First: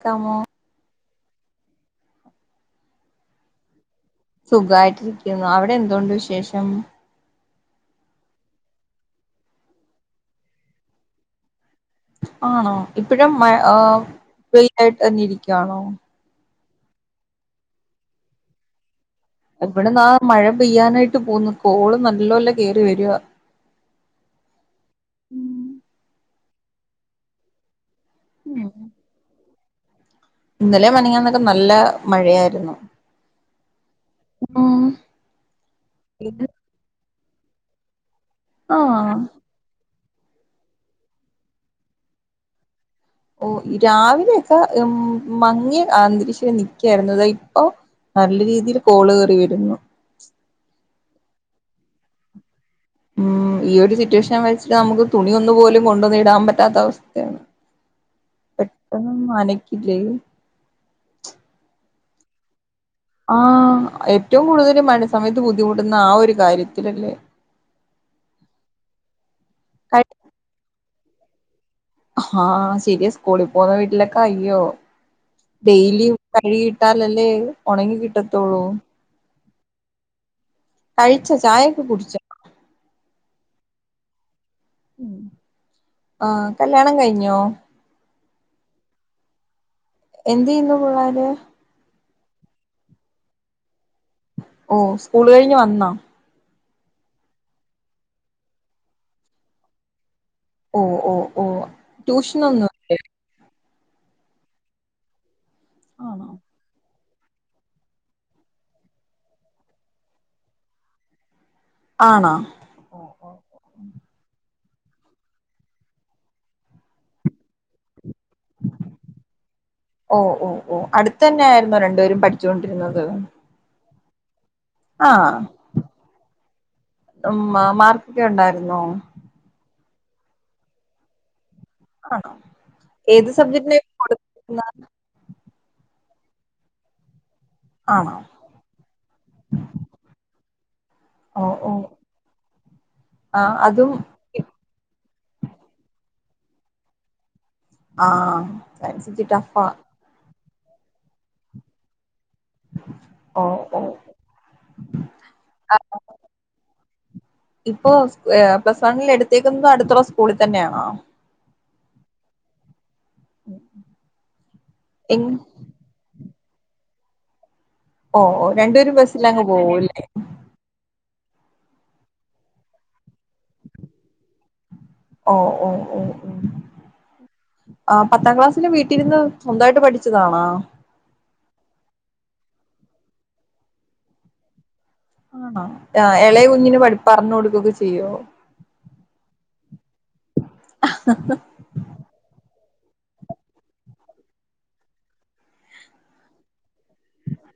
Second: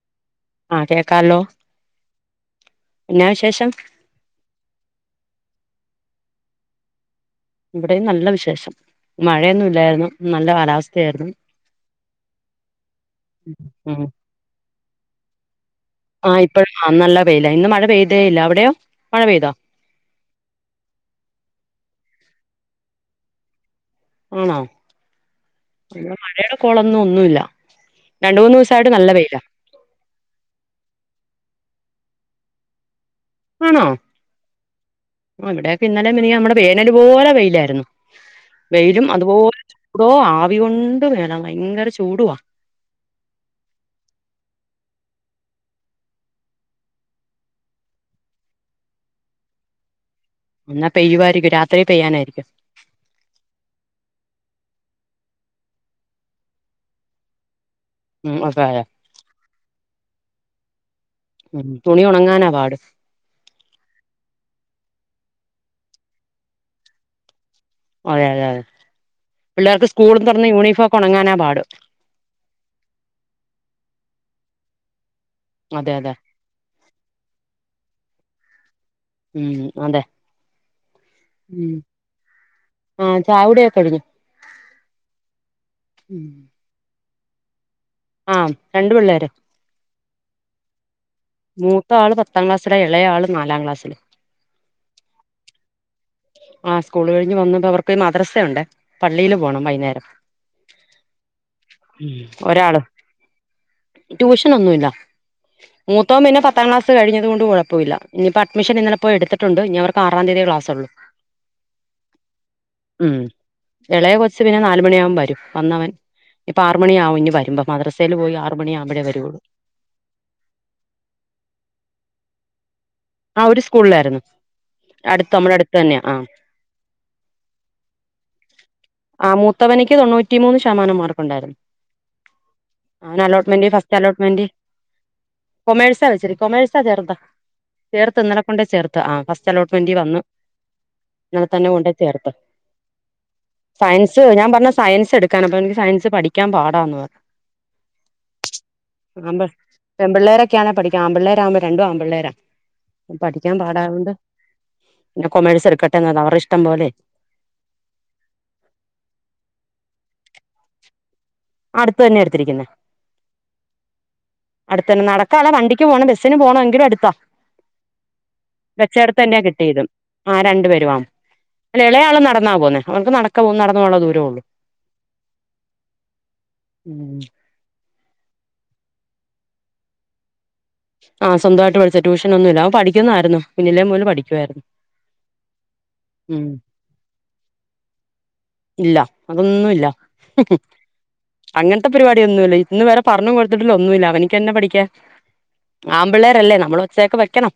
ക്കമോ കലോ ന്നാ വിശേഷം സുഖായിട്ടിരിക്കുന്നു അവിടെ എന്തുണ്ട് വിശേഷം ഇവിടെ നല്ല വിശേഷം മഴന്നുല്ലായിരുന്നു നല്ല കാലാവസ്ഥയായിരുന്നു ആണോ ഇപ്പഴും മഴ ആ ഉം വെയിലായിട്ട് തന്നെ ഇരിക്കുകവാണോ പ്പൊ നന്നല്ല വെയ്‌ലാ ഇന്ന് മഴ പെയ്തേ ല്ല അവിടെയോ മഴ പെയ്തോ എവിടെന്നാ മഴ പെയ്യാനായിട്ട് പോകുന്നു കോള് നല്ലോല്ല കേറി വരുവാ ആണോ ഉം പിന്നെ മഴ കൊളന്നൊന്നുല്ല രണ്ട് മൂന്ന് ദിവസായിട്ട് നല്ല വെയില ഇന്നലെ മിനിഞ്ഞാന്നൊക്കെ നല്ല മഴയായിരുന്നു ആണോ ഉം ഇവിടെയൊക്കെ ഇന്നലെ ഇത് നമ്മടെ വേനൽ പോലെ കയിലായിരുന്നു [unintelligible] വെയിലും ആഹ് അതുപോലെ ചൂടോ ആവി കൊണ്ട് മേല ഭയങ്കര ചൂടുവാ ഓ രാവിലെൊക്കെ മങ്ങിയെ അന്തരീക്ഷരി നക്കായിരുന്നു അതാ ഇപ്പോൊ നല്ല രീതിയിൽ കോള് കറി വരുന്നു എന്നാ പെയ്യുവായിരിക്കും രാത്രി പെയ്യാനായിരിക്കും ഉം ഈ ഒരു സിറ്റുവേഷൻ വെച്ചിട്ട് നമുക്ക് തുണിയ ഒന്നു പോലും കൊണ്ടൊന്നു ഇടാൻ പറ്റാത്ത അവസ്ഥയാണ് ഉം അതെ അതെ പെട്ടെന്ന് മനക്കി ചെയ [unintelligible] ഉ തുണി ഉണങ്ങാൻ ആണ് പാട് ആഹ ഏറ്റവും കൂടുതൽ മഴ സമയത്ത് ബുദ്ധിമുട്ടുന്ന ആ ഒരു കാര്യത്തിലല്ലേ അതെ അതെ അതെ പിള്ളേർ സ്കൂളും തുറന്നു യൂണഫോം ഉണങ്ങാനാ പാട് ആഹ ശരിയാ സ്കൂളിൽ പോവുന്ന വീട്ടിലൊക്കെ അയ്യോ അതെ ഡെയിലി അതെ കഴുകിയിട്ടാൽ അല്ലേ ഉണങ്ങി കിട്ടത്തോളൂ ഉം അതെ കഴിച്ച ചായയൊക്കെ കുടിച്ചോ ചായ കുടി ഒക്കെ കഴിഞ്ഞു ആഹ കല്യാണം കഴിഞ്ഞു ഴിഞ്ഞോ ആഹ രണ്ട് പിള്ളേര് എന്ത് ചെയ്യുന്നു പുള്ളാരി ര് മൂത്ത ആള് പത്താം ക്ലസ്സായി ഇളയാ ആള് നാലാം ക്ലാസിലും ഓ സ്കൂൾ കഴിഞ്ഞ് വന്നാ ആ സ്കൂള് കഴിഞ്ഞ് വന്ന അവർക്ക് മദ്രസുണ്ട് പള്ളിയില് പോണം വൈകുന്നേരം ഓ ഓ ഓ ട്യൂഷൻ ഒന്നും ഇല്ലേ ട്യൂഷൻ ഒന്നുമില്ല ആണോ പിന്നെ പത്താം ക്ലാസ്സിലും പത്തു കഴിഞ്ഞത് കൊണ്ട് കുഴപ്പല്ല ഇപ്പോ അഡ്മിഷൻ ഇന്നെലെ പോയി എടുത്തിട്ടുണ്ട് ഇനി അവർക്ക് ആറാം തീയതിയേ ക്ലാസുള്ളൂ ആണോ ഉം ഇളയ കൊച്ചു നാലു മണിയാവുമ്പോൾ വരും വന്നവൻ ഇപ്പൊ ആറു മണി ആവും ഇനി വരുമ്പോ മദ്രസ ഓഹ് ഓഹ് ഓം അടുത്തന്നെ ആയിരുന്നോ രണ്ടുപേരും പഠിച്ചോണ്ടിരുന്നത് ആ അവര് സ്കൂളിലായിരുന്നു അടുത്ത് ആഹ് നമ്മുടെ അടുത്ത് തന്നെയാ ആഹ് ഉം മാ മാർക്കൊക്കെ ഉണ്ടായിരുന്നോ? ഇക്ക് തൊണ്ണൂറ്റി മൂന്ന് ശതമാനം മാർക്കുണ്ടായിരുന്നു ആണോ അവന് ഏത് അലോട്ട്മെന്റ് സബ്ജക്റ്റിനായ് ഫസ്റ്റ് കൊടു അലോട്ട്മെന്റ് [unintelligible] കൊമേഴ്സാ വെച്ചരി കൊമെഴ്സ ചേർതാ ആണോ ചേർത്ത് ഇന്നലെ കൊണ്ടേയ് ചേർത്ത് ആ ഫസ്റ്റ് അലോട്ട്മെന്റീവന്ന് ഓ ഇന്നലെ തന്നെ ഓ കൊണ്ടോയ് ചേർത്ത് ആ അതും സയൻസ് ഞാൻ പറ ഞ്ഞു സയൻസെടുക്കാന് അപ്പവന് സയൻസ് പഠി ക്കാൻ പാടാന്ന് പറ ആഹ് സയൻസ് ഇച്ചി ട്ടഫ്‌ ആണ് [unintelligible] പഠിക്കാ ആമ്പ്ള്ളെരാവുമ്പോ രണ്ടും ആമ്പ്ള്ളേര ഓഹ് ഓഹ് പിന്നെ കൊമേഴ്സ് എടുക്കട്ടെന്ന് അവരുടെ ഇഷ്ടം പോലെ ഇപ്പൊ ഏ പ്ലസ് വണ്ണിലെടുത്തെക്കുന്നത് അടുത്ത [unintelligible] കൂടെതന്നെയാണോ അടുത്ത്തന്നെ എടുത്തിരിക്കുന്നെ അടുത്തന്നെ എങ്- നടക്കാളെ വണ്ടിക്ക്‌ പോണം ബസ്സ് സ്സിന് പോണം എങ്കിലും അടുത്താ ഓ ഓ രണ്ടുപേരും വെച്ചട്ത്തന്നെയാ ബസ്സിലങ്ങ് കിട്ടിയതും പോവൂല്ലേ ആ രണ്ടു പേരും ആ അല്ല എളെയാള് നടന്നാ പോകുന്നേ. ഓൽക്ക് നടക്ക പോകും നടന്ന്പോണ ദൂരോള്ളു. ഓ ഓ ഓ ഓ ആഹ് പത്താംക്ലാസ്സില് വീട്ടിരുന്ന് സ്വന്തായിട്ട് പഠിച്ചതാണാ? ആഹ് സ്വന്തവായിട്ട് പഠിച്ചതാ ട്യൂഷനൊന്നുല്ലാ അവൻപഠിക്കുന്നായിര്ന്നു. കുഞ്ഞിലേ മുലെ പഠിക്കുവായിരുന്നു. ആണോ ആ എളയ ഉം കുഞ്ഞിന് പഠി പർഞൊട്കൊക്കെ ചെയ്യോ? ഇല്ല അതൊന്നുമില്ല അങ്ങനത്തെ പരിപാടിയൊന്നുമില്ല ഇന്ന് വരെ പർഞ്ഞുംകൊടുത്തിട്ടില്ല ഒന്നുല്ല അവനിക്കെന്നെ പഠിക്കാൻ ആമ്പിള്ളേരല്ലേ നമ്മള് സേക്ക് വെക്കണം.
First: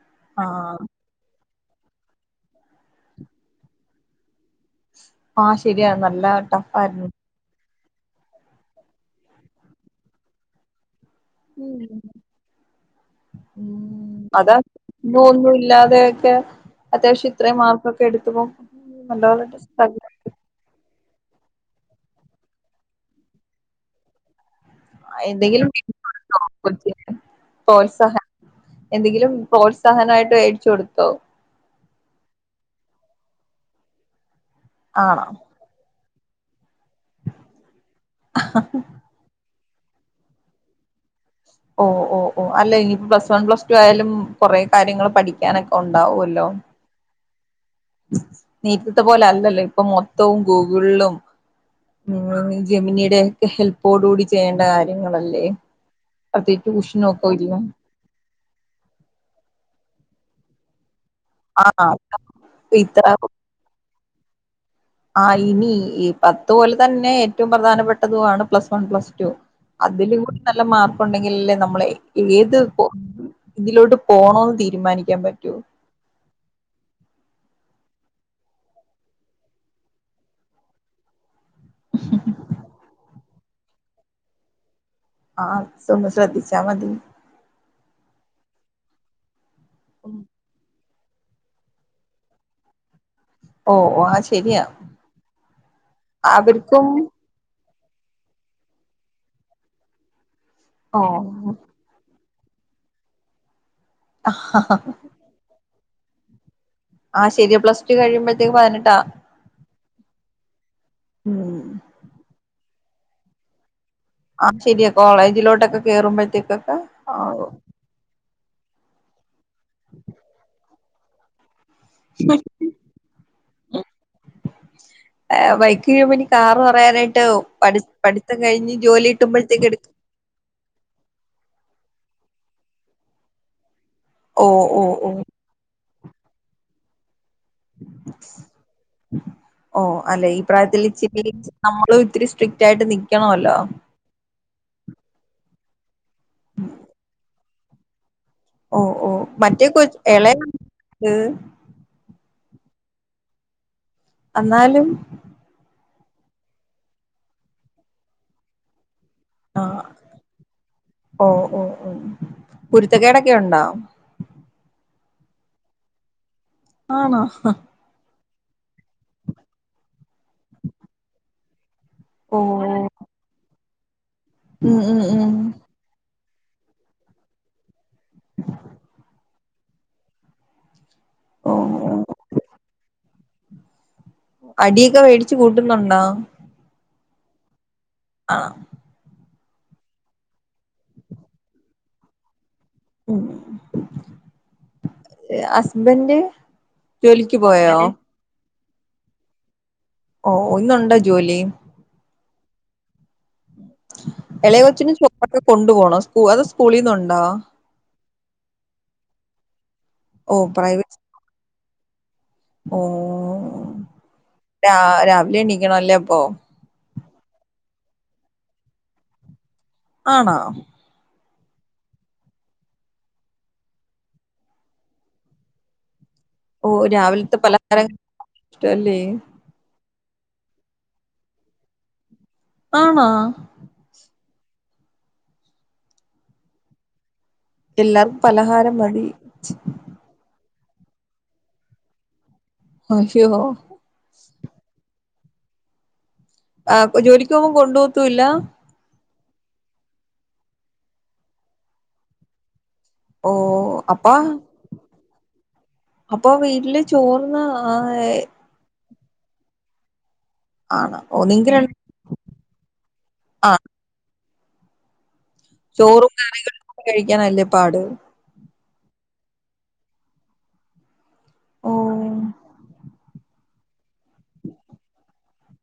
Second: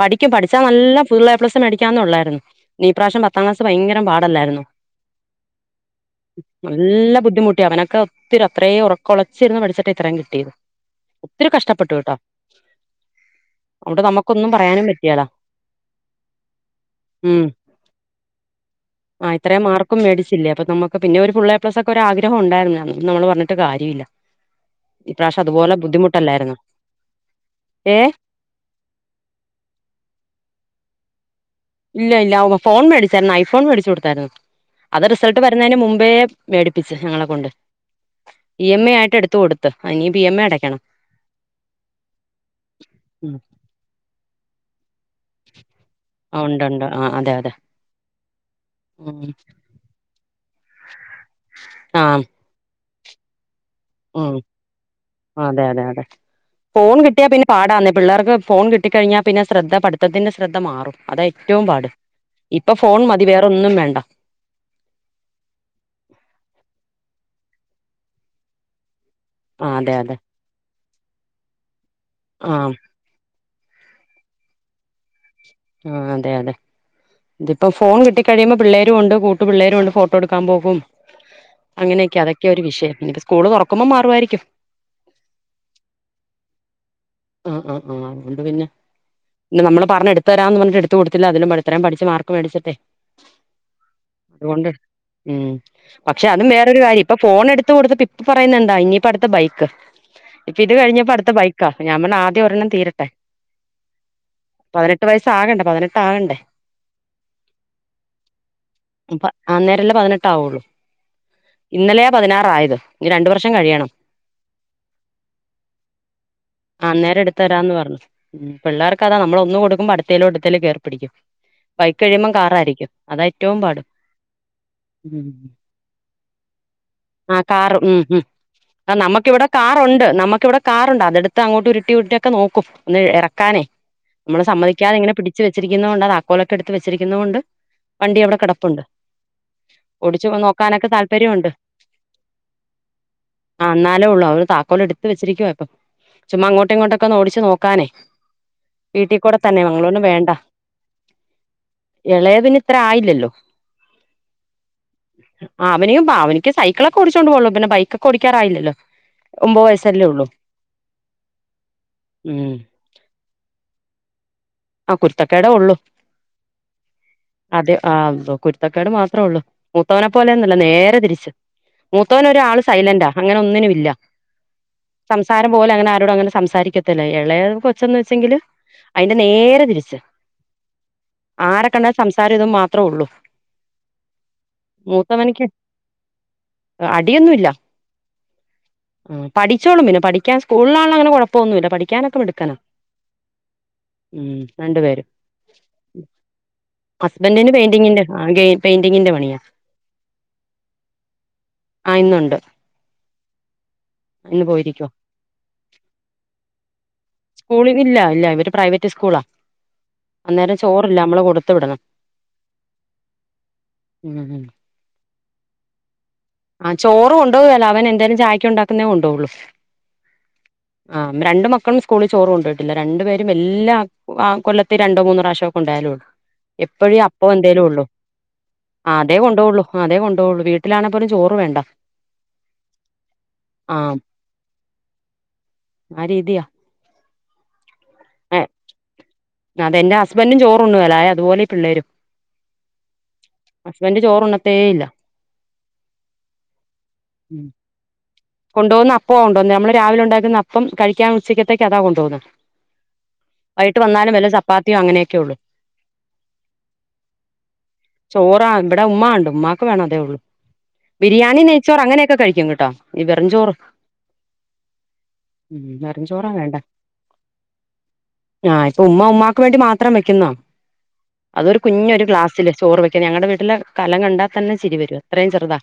പഠിക്കും ആ പഠിച്ചാ നല്ല ഫുള്ളേപ്ലസ് ത്തനടിക്കാന്നൊള്ളേര്ന്നു. നീപ്രാശം പത്താംക്ലാസ് ഭയ്ങ്കരം പാടല്ലായിരര്ന്നോ ആഹ് ശരിയ നല്ല ട്ടഫ്ഫായിരുന്നു. ക്ക ഒത്തിരി അത്രേം ഉറക്കൊളച്ചിര്ന്ന് പഠിച്ചിട്ടിത്രേം കിട്ടേത് ത്തിരി ഉം കഷ്ട്ടപ്പെട്ടുട്ടോ അതാ പറയാനും പറ്റിയേല ഒന്നു ന്നു ഇല്ലാതെയൊക്കെ അത്യാവശ്യം ഉം ഇത്രേം മാർക്കൊക്കെ എടുത്തുവോ നല്ലപോലെ [unintelligible] മക്ക് പിന്നെ ഒരു ഫുള്ളെപ്ലസ് ഒക്കെ ഒരു ആഗ്രഹം ഉണ്ടായിര്ന്ന് നമ്മള് പർഞ്ഞിട്ട് കാര്യേല്ല ഇപ്രാശ്യം എന്തെങ്കിലും അതുപോലെ ബുദ്ധിമുട്ടല്ലാര്ന്നൊ പ്രോത്സഹനം എന്തെങ്കിലും പ്രോത്സഹനായിട്ട് [unintelligible] കൊടുത്തോ ഇല്ല ഇല്ല ഫോൺ മേടിച്ചാരുന്നു ഐഫോൺ മേടിച്ച് കൊടുത്താരുന്നു അത് ആണോ റിസൾട്ട് വരുന്നതിന് മു [unintelligible] മേടി പ്പിച്ച് ഞങ്ങളെ കൊണ്ട് ഇ എം ഐ ആയിട്ട് എടുത്ത കൊടു ത്ത് അയിനിപ്പ ഇ എം ഐ അടക്കണം ഓഹ് ഓഹ് ഓഹ് അല്ല ഇനിയിപ്പ പ്ലസ് വൺ പ്ലസ് ടു ആയാലും കൊറേ കാര്യങ്ങള് പഠിക്കാനൊക്കെ ഒണ്ടാവുവ ആഹ് ഒണ്ടൊണ്ട് ആഹ് അതെ അതെ [unintelligible] നീത്തത്തെ പോലെ ഉം അല്ലല്ലോ ഇപ്പൊ മൊത്തവും ഗുള്ളും ആ ഉം ജമിനിയുടെ ഹെൽപ്പോടു കൂടി ഉം ചെയ്യേണ്ട കാര്യങ്ങളല്ലേ അതെ അതെ അതെ പ്രത്യേകിച്ച് ഫോൺ കിട്ടിയാ ഉഷ്നോക്കെ പിന്നെ ഇല്ലേ പാടാന്നേ പിള്ളേർക്ക് ഫോൺ കിട്ടിക്കഴിഞ്ഞാ പിന്നെ ശ്രദ്ധ പടുത്തത്തി്ന്റെ ശ്രദ്ധ മാറും അതാ ഏറ്റവും പാട് ആ ഇപ്പൊ ഫോൺ മതി വേറൊന്നും വേണ്ട ആഹ് ഇനി ഈ പത്ത് പോലെ തന്നെ ഏറ്റവും പ്രധാനപ്പെട്ടതുാണ് പ്ലസ് വൺ പ്ലസ് ആ അതെ അതില അതെ കൂടി നല്ല മാർ ണ്ടെങ്കിലെല്ലേ നമ്മള് ആ ഏത് ഇതിലോട്ട് പോണോ തീരുമാനിക്കാൻ പറ്റോ ആ അതെ അതെ ഇതിപ്പോം ഫോൺ കിട്ട കഴിയുമ്പോ പിള്ളേരുും ഉണ്ട് കൂട്ട് പിള്ളേരുും ഉണ്ട് ഫോട്ടോ എടുക്കാൻ പോകും അങ്ങനെയൊക്കെ അതൊക്കെ ഒരു വിഷയം സ്കൂള് തുറക്കുമ്പോൾ മാറുവായിരിക്കും ആ ഒന്ന് ശ്രദ്ധിച്ചാ മതി ആഹ് ആഹ് ആഹ് അത്കെണ്ട് പിന്നെ പിന്ന നമ്മള് പറഞ് എടുത്ത് തരാ എന്ന് പറഞ്ഞ് എട് കൊടുത്തില്ല അതി പഠത്തരം പഠിച്ച മാർക്ക് മേടിച്ചിട്ടെ ഓ ആ ശരിയാ അതുകൊണ്ട് ഉം പക്ഷെ അതും വേറൊരു അവർക്കും കാര്യം ഇപ്പൊ ഫോൺ എടുത്ത് എടുത്ത് കൊടുത്ത് ഇപ്പ പറയുനെന്താ ഇനിയിപ്പം അടുത്തത് ബൈക്ക് ഇപ്പ ഓ ഇത്ഴിഞ്ഞപ്പോ അടുത്ത ബൈക്കാ ആദ്യം ഒരെണ്ണം തീരട്ടെ പതിനെട്ട് വയസ്സ ആകണ്ട പതിനെട്ട് ആ ഉണ്ട് ആ ശരിയ പ്ലസ് ടു കഴിയുമ്പോഴത്തേക്ക് പതിനെട്ടാ ട്ട ആവുള്ളൂ ഉം ഇന്നലെയാ പതിനാറായത് ഇനി രണ്ടു വർഷം കഴിയണം ആ ശരിയാ കോളേജിലോട്ടൊക്കെ കേറുമ്പോഴത്തേക്ക് അന്നേരംഎടുത്ത് തരാമെന്ന് പറഞ്ഞു. പിള്ളാർക്കതാ നമ്മ ഒന്ന് കൊടുക്കുമ്പോ അടുത്ത തിലോട്ട് തള്ളി കേറും പിഠിക്കും. ബൈക്ക് കഴിയുമ്പോ കാറായിരിക്കും അതാഏറ്റവും പാട്. ബൈക്ക് കഴിയുമ്പോ ഇനി കാറ് പറയാനായിട്ട് ആ കാർ പഠി ഉം ഉം പഠിത്തം കഴിഞ്ഞ് ആ ജോലി നമുക്കിവിടെ കിട്ടുമ്പോഴത്തേക്ക് എടു കാറുണ്ട് നമുക്കിവിടെ കാറുണ്ട് അതടുത്ത് ഇ അങ്ങോട്ട് ഉരുട്ടി ഉരുട്ടി നോക്കും ഒന്ന് ഇറക്കാനേ. നമ്മള് ഓ ഓ സമ്മതിക്കാതെ ഓ ഇങ്ങനെ പിടിച്ച് വെച്ചിരിക്കുന്ന കൊണ്ടാ താക്കോലെക്കെ എടുത്ത് ത്ത് വച്ചിരിക്കുന്നകൊണ്ട് ഓ അല്ലെ ഓടിച്ചു ഈ പ്രായത്തിൽ നോക്കാനൊക്കെ ഇച്ചിരി താല്പര്യമുണ്ട് നമ്മളും ഇത്തിരി സ്ട്രിക്റ്റ് ആയിട്ട് നിക്കണല്ലോ? കോല്എടുത്തു വെച്ചിരിക്കുവാ ഇപ്പം. ചുമ്മാ അങ്ങോട്ടു ഇങ്ങോട്ടൊക്കെ ഒന്ന് ഓടിച്ച്നോ ക്കാന്ന് ഓ ഓ മറ്റേ കൊ ഇളയാണ് ഇളയതിന് ആയില്ലല്ലോ എന്നാലും ആ അവനും ഭാവനക്ക് സൈക്കിളക്കെ ഓടിച്ചുകോണ്ട് പോകുള്ളൂപിന്നെ ബൈക്കെ ഓടാറായില്ലോ. ആ ഒമ്പത് വയസ്സല്ലേ ഉള്ളൂ. ഓ ഓ ഓ ഉം കുരുത്തക്കേടൊക്കെ ഉണ്ടോ? ആ കുരുത്തകേടേഉള്ളു ആണോ അതെ ആ കുരുത്തക്കാട് മാത്രേള്ളൂ മുത്തവനെ പോലെന്നല്ല നേരെ തിരിച്ച് മൂത്തവന ഓ ഒരാൾ സൈലന്റാ അങ്ങനെ ഒന്നിനും ഇല്ല ഉം ഉം ഉം സംസാരം പോലെ അങ്ങനെ ആരോടും അങ്ങനെ സംസാരിക്കത്തില്ല എളേ കൊച്ചെന്നന്ന് വെച്ചെങ്കിൽ അയ്ന്റെ നേരെ തിരിച്ച ഓ ആരെ ഓ. കണ്ടാൽ സംസാരം ഇതു മാത്ര ള്ളു അടിയൊക്കെ വേടിച്ചു കൂട്ടുന്നുണ്ടോ അടിയൊന്നുല്ല ആഹ് ഉം പഠിച്ചോളും ഇങ്ങനെ പഠിക്കൻ സ്കൂളിലാണങ്ങനെ കൊഴപ്പൊന്നുല്ല പഠിക്കാനൊക്കെ മിടുക്കനാ ഉം ഉം രണ്ടു പേരും ഹസ്ബൻഡ് ജോലിക്ക് ഹസ്ബന്റിന് പോയോ പെയിന്റിങ്ങിന്റെ ആക പെയിന്റിങ്ങിന്റെ പണിയാ ഓ ഒന്നുണ്ടോ ജോലി ആ ഇന്നുണ്ട് ഇന്ന് എളയ പോയിരിക്കുവ കൊച്ചിന് ചോറൊക്കെ കൊണ്ടു പോണം സ് അത് സ്കൂളിന്നുണ്ടോ [unintelligible] ക്ക് സ്കൂള ഓ അന്നേരം ചോറില്ല പ്രൈവറ്റ് അമ്മൾ കൊട് ഒത്ത വിടണം ഓ ഉം ഉം. രാ രാവിലെ എണീക്കണല്ലൊ ഇപ്പൊ ആ ചോറ് കൊ േണ്ട്വലഅവൻ എന്തേലും ചായക്ക്ഉണ്ടാക്കുന്നേ കൊണ്ടോവൊള്ളൂ ആണോ രണ്ടു മക്കളും സ്കൂളിൽ ചോറ് കൊണ്ടയ്ട്ട്ല്ല രണ്ട് പേരും എല്ലാ ആ കൊല്ലത്തി രണ്ടോ മൂന്നോ പ്രാവശ്യേ കൊണ്ടോവെലുള്ളു ഓ എപ്പഴും അപ്പ രാവിലത്തെ എന്തേലും ഉള്ളു പലഹാരം ഇഷ്ടല്ലേ അതേ കൊണ്ടോള്ളു അതേ കൊണ്ട വീട്ടിലാണ് ന് [unintelligible] ചോറ് വേണ്ട ആണോ ആഹ് ആ രീതിയ എല്ലാർ പലഹാരം മതി ചിക് കൊണ്ട് പോവല അതുപോലെ പിള്ളേരും അയ്യോ ഹസ്ബന്റ്‌ ചോറ്ണ്ണ്ട്ടേ ഇല്ല ആ ജോലിക്ക് പോമ്പം കൊണ്ടോ വത്തൂല്ല കൊണ്ടോവ്ന്ന അപ്പവ്വ കൊണ്ടന്ന നമ്മള് രാവിലെ ഉണ്ടാക്കുന്ന അപ്പം കഴിക്കാൻ ഉച്ചക്കത്തേക്ക് അതാ കൊണ്ടോന്നത് ഓ അപ്പാ അങ്ങനെയൊക്കെ ഉള്ളൂ അപ്പൊ വീട്ടില് ചോർന്ന് ആ ഉമ്മാണ്ട് ഉമ്മാക്ക് വേ [unintelligible] അഉള്ളൂ ആണ് ഓ ബിരിയാണി നിങ്ങക്ക് രണ്ട് നെയ്ച്ചോർ അങ്ങനെയൊക്കെ കഴിക്കുന്ന്ട്ടോ വിവരം ആ ചോറ് ഉം വെറും ചോറും ചോറാ വേണ്ട കറികളുംക്കെ കഴിക്കാനല്ലേ പാട് ആഹ് ഉമ്മ ഉമ്മാക്ക് വേണ്ടി മാത്രം വെക്കുന്നാ അതൊരു ഓ കുഞ്ഞൊരു ഗ്ലാസില് ചോറ് വെക്കുന്ന് ഞങ്ങളടെ വീ ട്ടില് കലം കണ്ടാ തന്നെ ചിരി വരും അത്രയും ചെറുതാ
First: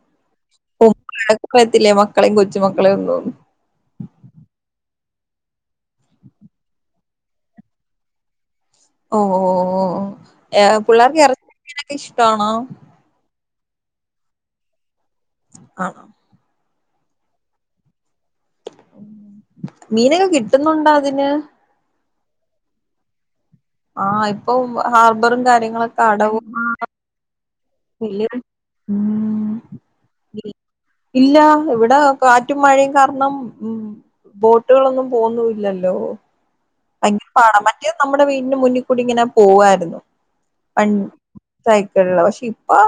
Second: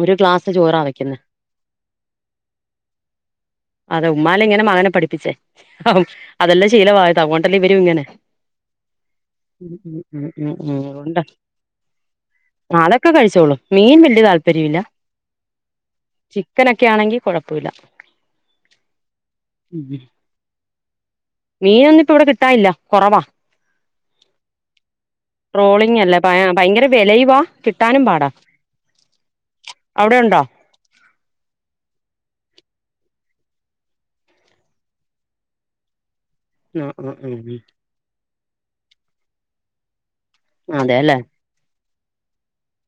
ഒരു ഗ്ലാസ് ചോറാ ഓ വെക്കുന്നെ വഴക്ക് പറയത്തില്ലേ മക്കളെയും കൊച്ചുമക്കളെയും ഒന്നും അതെ ഉമ്മാല ഇങ്ങനെ മകനെ പഠി പ്പിച്ചേ അതെല്ലാം ശീലമായാതാ അതോണ്ടല്ലേ ഇവരും ഇങ്ങനെ ഓ ഓ ഉം ഉം ഉം ഓ ഉം ഉം പുള്ളർക്ക് അതുകൊണ്ടാ ഇറച്ചിമീനൊക്കെ ഇഷ്ടാണോ മീൻവല്യ താൽ പര്യല്ല ആണോ ക്കനൊക്കെ ആണെങ്കി കൊഴപ്പവില്ല മീനൊക്കെ കിട്ടുന്നോണ്ടോ അതിന് മീനൊന്നും ഇപ്പ ഇവിടെ കിട്ടാനില്ല കൊറവാ ആ ഇപ്പൊ ഹാർബറും ട്രോളിംഗ് കാര്യങ്ങളൊക്കെ അല്ലേ ഭയ അടവും ഭയങ്കര വിലയുവാ കിട്ടാനും വല്യ പാടാ ഉം അവിടെ ഉണ്ടോ ഇല്ല ഇവിട കാ റ്റും മഴയും കാരണം ഉം ബോട്ടുകളൊന്നും പോവുന്നൂല്ലല്ലോ ആഹ് പയങ്കര ആഹ് പാടാ ആഹ് മറ്റേ നമ്മുടെ വീ മുന്നി കൂടി ഇങ്ങനെ പോവാരുന്നു വൺ അതെല്ലേ സൈ ക്കിള്ള പക്ഷെ ഇപ്പൊ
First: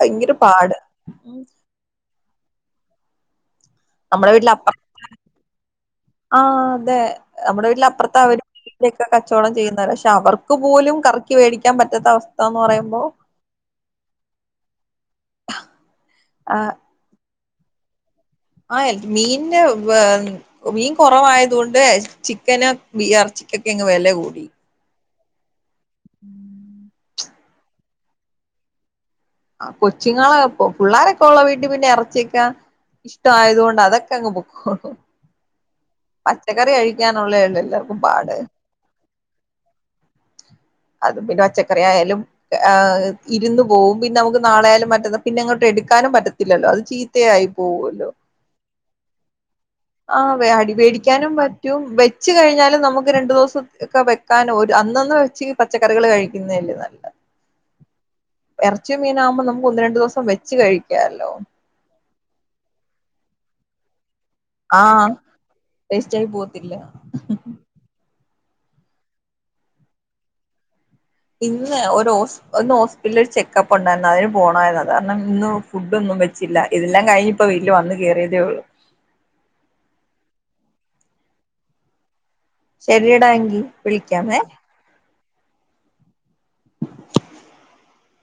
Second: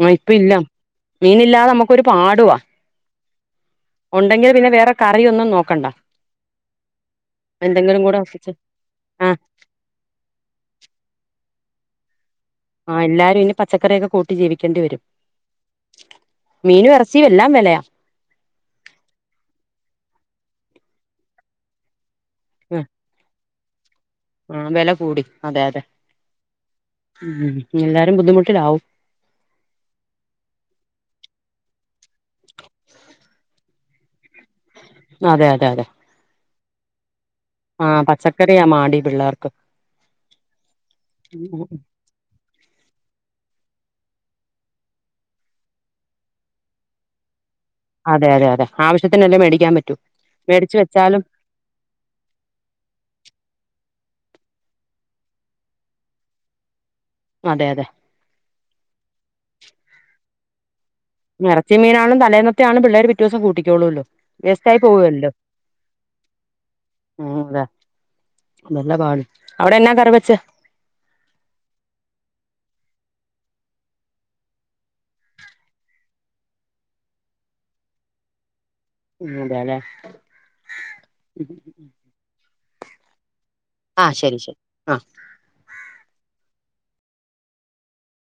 ങ്ങ ഇപ്പ ഇല്ല മീനില്ലാതെ നമ്മക്കൊരു പാട് ടുവാ നമ്മടെ വീട്ടിലപ്പറത്തെ നോക്കണ്ട ആ അതെ നമ്മടെ എന്തെങ്കിലും കൂടെ വീട്ടിലപ്പറത്തെ അവര് ഒപ്പിച്ച് മീനൊക്കെ ആ കച്ചവടം ചെയ്യുന്നവരാ പക്ഷെ അവർക്ക് പോലും കറക്കിവെടിക്ക ക്കാൻ പറ്റാത്ത അവസ് ആ എല്ലാരും ഇനി പച്ചക്കറിയൊക്കെ കൂട്ടി ജീവിക്കേണ്ടി വരും മീനും എറച്ചി എ എല്ലാം വെലയാ ആ എൽ മീന് മീൻ കൊറവായതുകൊണ്ട് ചിക്കന് ആ ബി എർച്ചി കേക്കാങ്ങ് വെല ആ വെല കൂടി അതെ അതെ ഉം എല്ലാരും ബുദ്ധിമുട്ടിലാവും ആ കൊച്ചുങ്ങളെ പുള്ളാരൊക്കെ ഒള്ള വീട്ടി പിന്നെ എറച്ച ച്ചക്കാ ടാ ആയത് കൊണ്ട് അതൊക്കെങ്ങ് പൊക്കോളും അതെ അതെ അതെ പച്ചക്കറി കഴിക്കാം ആ പച്ചക്കറിയാ മാടി പിള്ളേർ ക്ക് അത് പിന്നെ പച്ചക്കറി ആയാലും ക് ആഹ് ഇരുന്ന് പോവും പിന്ന നമുക്ക് നാളെ ആയാലും മറ്റന്ന പിന്ന അങ്ങോട്ട് എടുക്കാനും പറ്റത്തില്ലല്ലോ അത് ചീത്തയായി അതെ അതെതെ ആവശ്യത്തിനല്ലെ മേടി ആ അടിവെടിക്കാനും പറ്റും വെച്ച് കഴിഞ്ഞാലും നമ്ക്ക് രണ്ടു ദോസം ത്ക്ക വെക്കാനോ ഒര് അന്നൊന്ന് വെച്ച് പച്ചക്കറികള് കഴിക്ക്ന്നെ അല്ലെ നല്ലത് അതെ അതെ എറച്ചി മീനു ആവ്മ്പ നമുക്ക് ഒന്ന് രണ്ട് ദോസം വെ ച്ച് കഴി എറച്ചി മീനാണും തലേന്നത് റ്റാളും പിള്ളേര് പിറ്റോസം കൂട്ടിക്കൊളുവല്ലോ ആഹ് വേസ്റ്റായി പോവത്തില്ല നല്ല പാട് അവിടെന്നാ കറി വെച്ച്? ഇന്ന് ഒരൊസ് ഒന്ന് ഹോസ്പിറ്റ്ൽ ഒരു ചെക്കപ്പ് ഒണ്ടാര്ന്ന് അതിന് പോണാര്ന്ന് അത് കാരണം ഇന്നു ഫുഡോന്നും വെച്ചില്ല ഇത് ല്ലാം കഴിഞ്ഞ് ഇപ്പം വീട്ട്ല് വന്ന് കെറിയതേ ഒള്ളു [unintelligible] ശരിയടായെങ്കി ആ വിളിക്കാമേ ശരി ശരി ആ